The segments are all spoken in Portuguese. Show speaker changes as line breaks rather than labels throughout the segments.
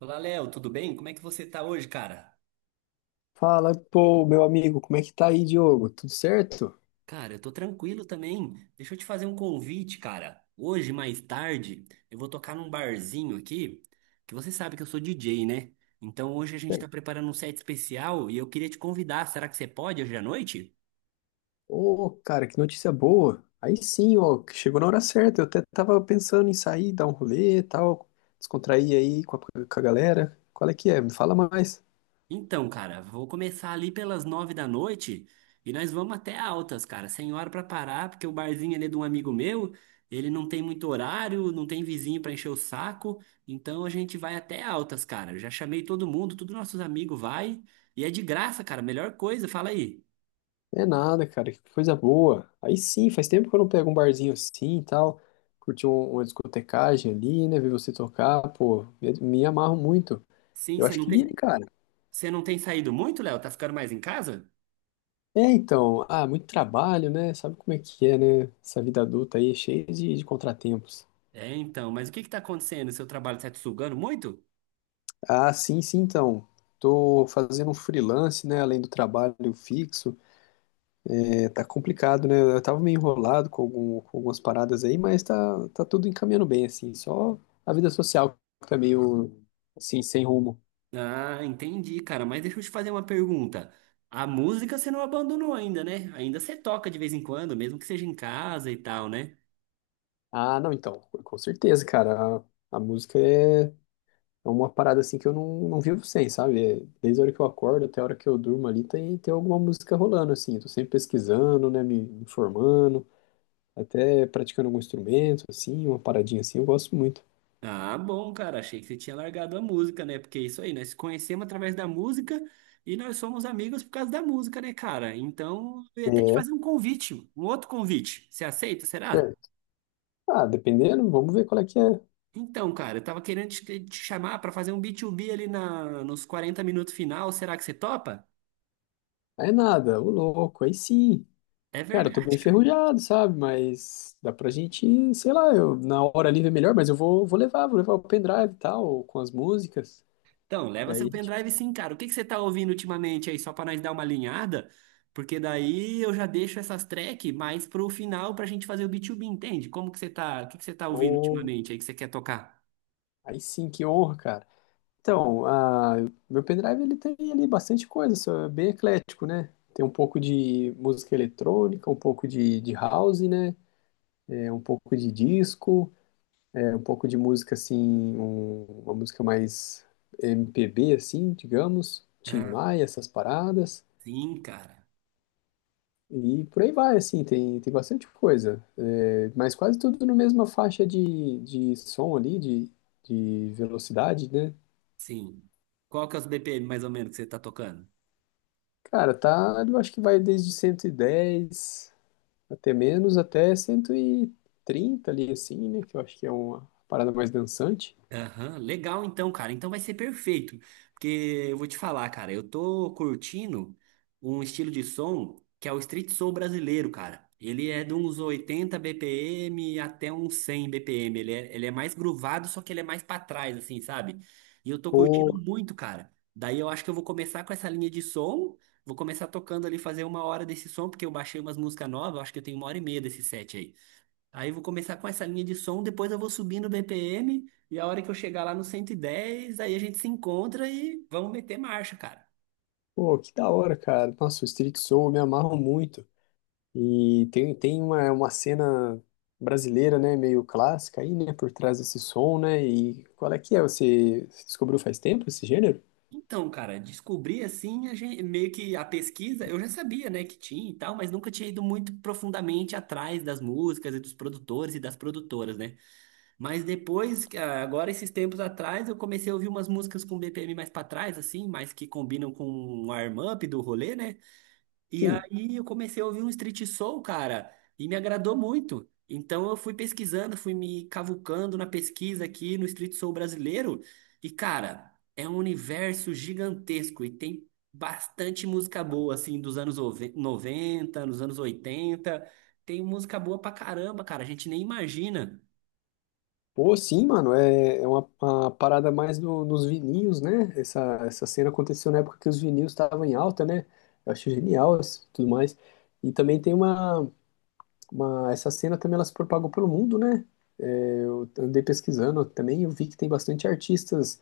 Olá, Léo, tudo bem? Como é que você tá hoje, cara?
Fala, pô, meu amigo, como é que tá aí, Diogo? Tudo certo?
Cara, eu tô tranquilo também. Deixa eu te fazer um convite, cara. Hoje, mais tarde, eu vou tocar num barzinho aqui, que você sabe que eu sou DJ, né? Então hoje a gente tá
Certo.
preparando um set especial e eu queria te convidar. Será que você pode hoje à noite?
Ô, cara, que notícia boa. Aí sim, ó, que chegou na hora certa. Eu até tava pensando em sair, dar um rolê e tal, descontrair aí com a galera. Qual é que é? Me fala mais.
Então, cara, vou começar ali pelas nove da noite e nós vamos até altas, cara, sem hora pra parar, porque o barzinho ali é de um amigo meu, ele não tem muito horário, não tem vizinho pra encher o saco, então a gente vai até altas, cara. Eu já chamei todo mundo, todos nossos amigos vai e é de graça, cara, melhor coisa, fala aí.
É nada, cara, que coisa boa. Aí sim, faz tempo que eu não pego um barzinho assim e tal, curti uma discotecagem ali, né, ver você tocar, pô, me amarro muito.
Sim,
Eu
você
acho
não
que vira, hein,
tem,
cara.
você não tem saído muito, Léo? Tá ficando mais em casa?
É, então, muito trabalho, né? Sabe como é que é, né? Essa vida adulta aí é cheia de contratempos.
É, então, mas o que que tá acontecendo? Seu trabalho tá te sugando muito?
Ah, sim, sim, então. Tô fazendo um freelance, né? Além do trabalho fixo. É, tá complicado, né? Eu tava meio enrolado com, com algumas paradas aí, mas tá tudo encaminhando bem, assim. Só a vida social que tá meio, assim, sem rumo.
Ah, entendi, cara. Mas deixa eu te fazer uma pergunta. A música você não abandonou ainda, né? Ainda você toca de vez em quando, mesmo que seja em casa e tal, né?
Ah, não, então, com certeza, cara. A música é. É uma parada assim que eu não vivo sem, sabe? É, desde a hora que eu acordo até a hora que eu durmo ali, tem alguma música rolando, assim. Eu tô sempre pesquisando, né? Me informando, até praticando algum instrumento, assim, uma paradinha assim, eu gosto muito.
Ah, bom, cara. Achei que você tinha largado a música, né? Porque é isso aí, nós se conhecemos através da música e nós somos amigos por causa da música, né, cara? Então, eu ia até te
É,
fazer um convite, um outro convite. Você aceita,
é.
será?
Ah, dependendo, vamos ver qual é que é.
Então, cara, eu tava querendo te chamar pra fazer um B2B ali na, nos 40 minutos final. Será que você topa?
Aí nada, ô louco, aí sim.
É
Cara, eu tô bem
verdade, cara.
enferrujado, sabe? Mas dá pra gente, sei lá, eu, na hora livre é melhor, mas eu vou, vou levar o pendrive e tal, com as músicas.
Então, leva seu
Daí a gente.
pendrive sim, cara. O que que você tá ouvindo ultimamente aí, só pra nós dar uma alinhada? Porque daí eu já deixo essas tracks mais pro final pra gente fazer o B2B, entende? Como que você tá, o que que você tá ouvindo
Ô,
ultimamente aí que você quer tocar?
aí sim, que honra, cara. Então, ah, meu pendrive ele tem ali bastante coisa, só é bem eclético, né? Tem um pouco de música eletrônica, um pouco de house, né? É, um pouco de disco, é, um pouco de música assim, uma música mais MPB, assim, digamos, Tim
Ah,
Maia, essas paradas.
sim, cara.
E por aí vai, assim, tem bastante coisa. É, mas quase tudo na mesma faixa de som ali, de velocidade, né?
Sim. Qual que é os BPM mais ou menos que você tá tocando?
Cara, tá, eu acho que vai desde 110 até menos, até 130 ali, assim, né? Que eu acho que é uma parada mais dançante.
Aham, legal então, cara. Então vai ser perfeito. Porque eu vou te falar, cara, eu tô curtindo um estilo de som que é o street soul brasileiro, cara. Ele é de uns 80 BPM até uns 100 BPM. Ele é mais groovado, só que ele é mais pra trás, assim, sabe? E eu tô curtindo
Pô,
muito, cara. Daí eu acho que eu vou começar com essa linha de som. Vou começar tocando ali, fazer uma hora desse som, porque eu baixei umas músicas novas. Eu acho que eu tenho uma hora e meia desse set aí. Aí eu vou começar com essa linha de som, depois eu vou subindo o BPM e a hora que eu chegar lá no 110, aí a gente se encontra e vamos meter marcha, cara.
pô, que da hora, cara. Nossa, o Street Soul eu me amarro muito. E tem, tem uma cena brasileira, né? Meio clássica aí, né? Por trás desse som, né? E qual é que é? Você descobriu faz tempo esse gênero?
Então, cara, descobri assim, a gente, meio que a pesquisa, eu já sabia, né, que tinha e tal, mas nunca tinha ido muito profundamente atrás das músicas e dos produtores e das produtoras, né? Mas depois, ah, agora esses tempos atrás, eu comecei a ouvir umas músicas com BPM mais pra trás, assim, mais que combinam com o warm-up do rolê, né? E
Sim.
aí eu comecei a ouvir um street soul, cara, e me agradou muito. Então eu fui pesquisando, fui me cavucando na pesquisa aqui no street soul brasileiro. E, cara, é um universo gigantesco e tem bastante música boa, assim, dos anos 90, nos anos oitenta. Tem música boa pra caramba, cara, a gente nem imagina.
Pô, sim, mano, é, é uma parada mais nos vininhos, né? Essa, essa cena aconteceu na época que os vininhos estavam em alta, né? Eu achei genial isso, tudo mais. E também tem uma... Essa cena também ela se propagou pelo mundo, né? É, eu andei pesquisando também, eu vi que tem bastante artistas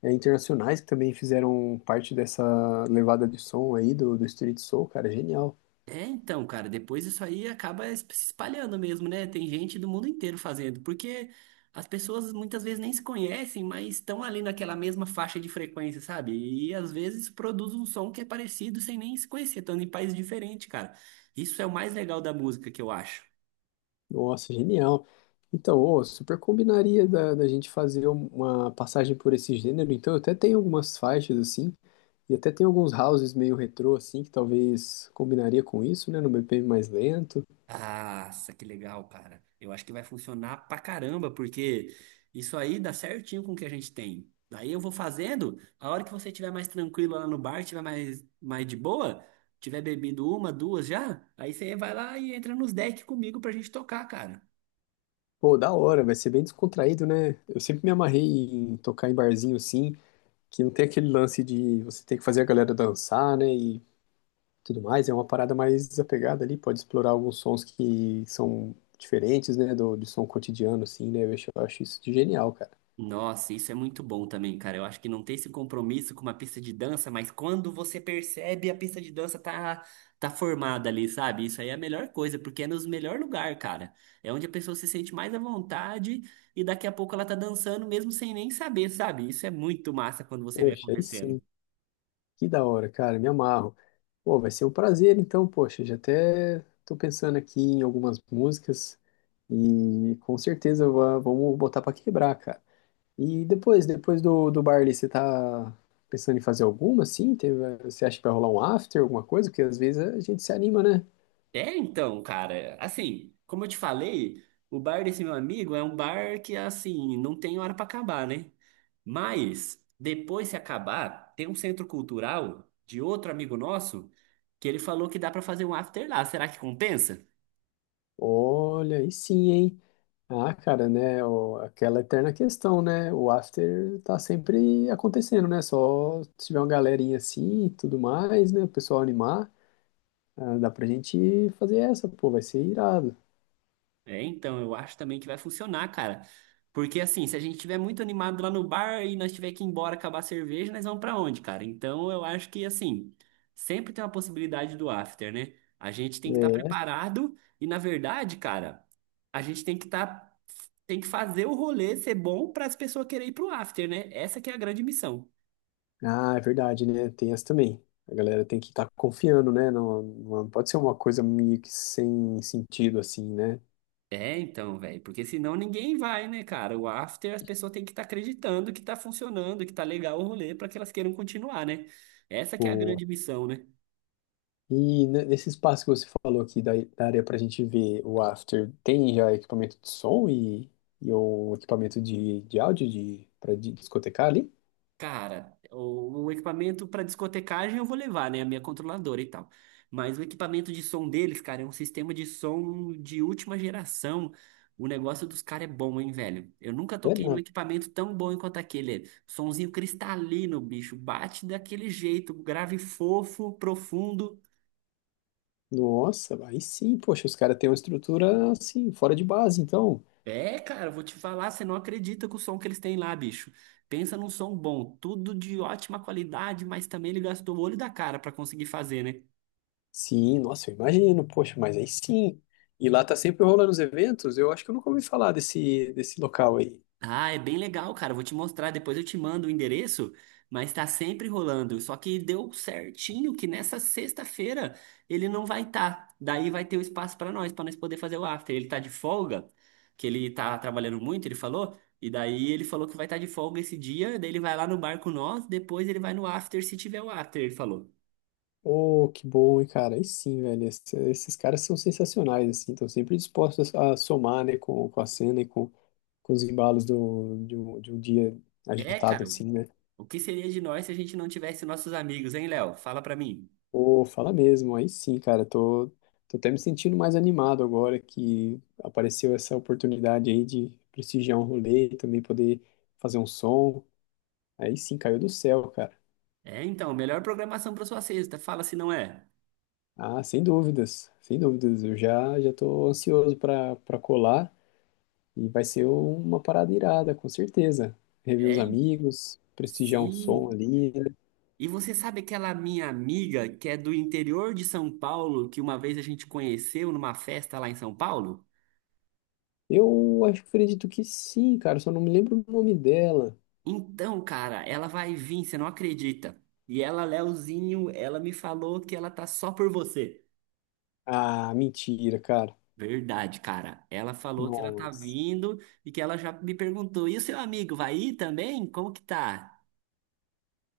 internacionais que também fizeram parte dessa levada de som aí do, do Street Soul, cara, é genial.
É, então, cara, depois isso aí acaba se espalhando mesmo, né? Tem gente do mundo inteiro fazendo, porque as pessoas muitas vezes nem se conhecem, mas estão ali naquela mesma faixa de frequência, sabe? E às vezes produz um som que é parecido sem nem se conhecer, estando em países diferentes, cara. Isso é o mais legal da música que eu acho.
Nossa, genial. Então, ô, super combinaria da gente fazer um, uma passagem por esse gênero. Então, eu até tenho algumas faixas assim, e até tem alguns houses meio retrô assim, que talvez combinaria com isso, né? No BPM mais lento.
Nossa, que legal, cara. Eu acho que vai funcionar pra caramba, porque isso aí dá certinho com o que a gente tem. Daí eu vou fazendo, a hora que você estiver mais tranquilo lá no bar, estiver mais, mais de boa, tiver bebido uma, duas já, aí você vai lá e entra nos decks comigo pra gente tocar, cara.
Pô, da hora, vai ser bem descontraído, né? Eu sempre me amarrei em tocar em barzinho assim, que não tem aquele lance de você ter que fazer a galera dançar, né? E tudo mais. É uma parada mais desapegada ali, pode explorar alguns sons que são diferentes, né? Do, do som cotidiano, assim, né? Eu acho isso de genial, cara.
Nossa, isso é muito bom também, cara. Eu acho que não ter esse compromisso com uma pista de dança, mas quando você percebe a pista de dança tá formada ali, sabe? Isso aí é a melhor coisa, porque é nos melhor lugar, cara. É onde a pessoa se sente mais à vontade e daqui a pouco ela tá dançando mesmo sem nem saber, sabe? Isso é muito massa quando você vê
Poxa, aí
acontecendo.
sim, que da hora, cara, me amarro. Pô, vai ser um prazer, então, poxa, já até tô pensando aqui em algumas músicas e com certeza vamos botar pra quebrar, cara. E depois, depois do baile, você tá pensando em fazer alguma, assim? Você acha que vai rolar um after, alguma coisa? Porque às vezes a gente se anima, né?
É, então, cara, assim, como eu te falei, o bar desse meu amigo é um bar que, assim, não tem hora pra acabar, né? Mas, depois se acabar, tem um centro cultural de outro amigo nosso que ele falou que dá pra fazer um after lá. Será que compensa?
Olha, aí sim, hein? Ah, cara, né? Aquela eterna questão, né? O after tá sempre acontecendo, né? Só se tiver uma galerinha assim e tudo mais, né? O pessoal animar, ah, dá pra gente fazer essa, pô, vai ser irado.
É, então, eu acho também que vai funcionar, cara. Porque assim, se a gente estiver muito animado lá no bar e nós tiver que ir embora acabar a cerveja, nós vamos pra onde, cara? Então, eu acho que assim, sempre tem uma possibilidade do after, né? A gente tem que estar
É.
preparado e na verdade, cara, a gente tem que estar tem que fazer o rolê ser bom para as pessoas quererem ir pro after, né? Essa que é a grande missão.
Ah, é verdade, né? Tem essa também. A galera tem que estar confiando, né? Não pode ser uma coisa meio que sem sentido, assim, né?
É, então, velho, porque senão ninguém vai, né, cara? O after, as pessoas têm que estar acreditando que tá funcionando, que tá legal o rolê para que elas queiram continuar, né? Essa que é a grande missão, né?
E nesse espaço que você falou aqui da área para a gente ver o after, tem já equipamento de som e o equipamento de áudio de, para discotecar ali?
Cara, o equipamento para discotecagem eu vou levar, né? A minha controladora e tal. Mas o equipamento de som deles, cara, é um sistema de som de última geração. O negócio dos caras é bom, hein, velho? Eu nunca
É
toquei num
nada.
equipamento tão bom quanto aquele. Sonzinho cristalino, bicho. Bate daquele jeito, grave fofo, profundo.
Nossa, aí sim, poxa, os caras têm uma estrutura assim, fora de base, então.
É, cara, eu vou te falar, você não acredita com o som que eles têm lá, bicho. Pensa num som bom, tudo de ótima qualidade, mas também ele gastou o olho da cara pra conseguir fazer, né?
Sim, nossa, eu imagino, poxa, mas aí sim. E lá tá sempre rolando os eventos, eu acho que eu nunca ouvi falar desse, desse local aí.
Ah, é bem legal, cara. Eu vou te mostrar, depois eu te mando o endereço, mas tá sempre rolando. Só que deu certinho que nessa sexta-feira ele não vai estar. Daí vai ter o espaço pra nós, poder fazer o after. Ele tá de folga, que ele tá trabalhando muito, ele falou. E daí ele falou que vai estar de folga esse dia, daí ele vai lá no bar com nós, depois ele vai no after se tiver o after, ele falou.
Oh, que bom, hein, cara. Aí sim, velho. Esses caras são sensacionais, assim. Estão sempre dispostos a somar, né, com a cena e com os embalos do, de um dia
É,
agitado,
cara,
assim, né?
o que seria de nós se a gente não tivesse nossos amigos, hein, Léo? Fala pra mim.
Pô, fala mesmo. Aí sim, cara. Tô até me sentindo mais animado agora que apareceu essa oportunidade aí de prestigiar um rolê e também poder fazer um som. Aí sim, caiu do céu, cara.
É, então, melhor programação pra sua sexta. Fala se não é.
Ah, sem dúvidas, sem dúvidas. Já tô ansioso para para colar. E vai ser uma parada irada, com certeza. Rever os
É,
amigos, prestigiar um som
sim.
ali. Né?
E você sabe aquela minha amiga que é do interior de São Paulo, que uma vez a gente conheceu numa festa lá em São Paulo?
Eu acho que acredito que sim, cara. Só não me lembro o nome dela.
Então, cara, ela vai vir, você não acredita. E ela, Leozinho, ela me falou que ela tá só por você.
Ah, mentira, cara.
Verdade, cara. Ela falou que ela tá
Nossa.
vindo e que ela já me perguntou: e o seu amigo vai ir também? Como que tá?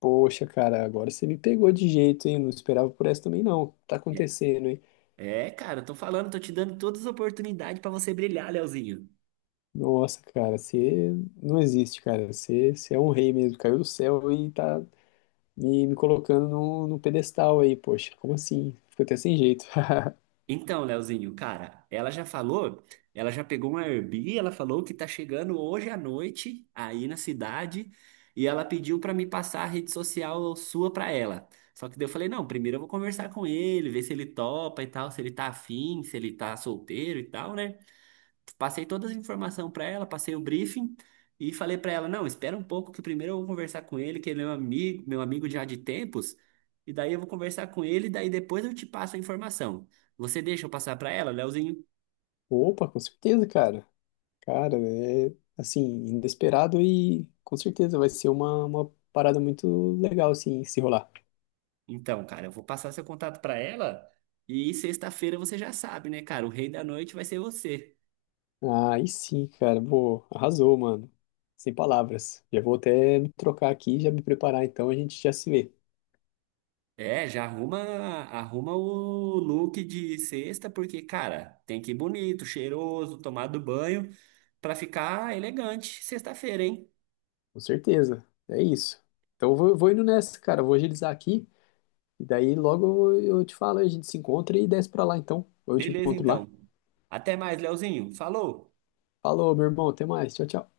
Poxa, cara, agora você me pegou de jeito, hein? Não esperava por essa também, não. Tá acontecendo, hein?
É, é, cara, eu tô falando, tô te dando todas as oportunidades pra você brilhar, Leozinho.
Nossa, cara, você não existe, cara. Você é um rei mesmo. Caiu do céu e tá me colocando no pedestal aí, poxa. Como assim? Fico até sem jeito.
Então, Leozinho, cara, ela já falou, ela já pegou uma Airbnb, ela falou que tá chegando hoje à noite aí na cidade e ela pediu pra me passar a rede social sua pra ela. Só que daí eu falei, não, primeiro eu vou conversar com ele, ver se ele topa e tal, se ele tá afim, se ele tá solteiro e tal, né? Passei todas as informações para ela, passei o briefing e falei para ela, não, espera um pouco que primeiro eu vou conversar com ele, que ele é meu amigo já de tempos, e daí eu vou conversar com ele, e daí depois eu te passo a informação. Você deixa eu passar para ela, Leozinho?
Opa, com certeza, cara. Cara, é assim, inesperado e com certeza vai ser uma parada muito legal, assim, se rolar.
Então, cara, eu vou passar seu contato para ela e sexta-feira você já sabe, né, cara? O rei da noite vai ser você.
Aí sim, cara, pô, arrasou, mano. Sem palavras. Já vou até me trocar aqui e já me preparar, então a gente já se vê.
É, já arruma, arruma o look de sexta, porque, cara, tem que ir bonito, cheiroso, tomado banho, pra ficar elegante sexta-feira, hein?
Com certeza. É isso. Então eu vou, vou indo nessa, cara. Eu vou agilizar aqui e daí logo eu te falo, a gente se encontra e desce pra lá, então. Ou eu te
Beleza,
encontro lá.
então. Até mais, Leozinho. Falou!
Falou, meu irmão, até mais. Tchau, tchau.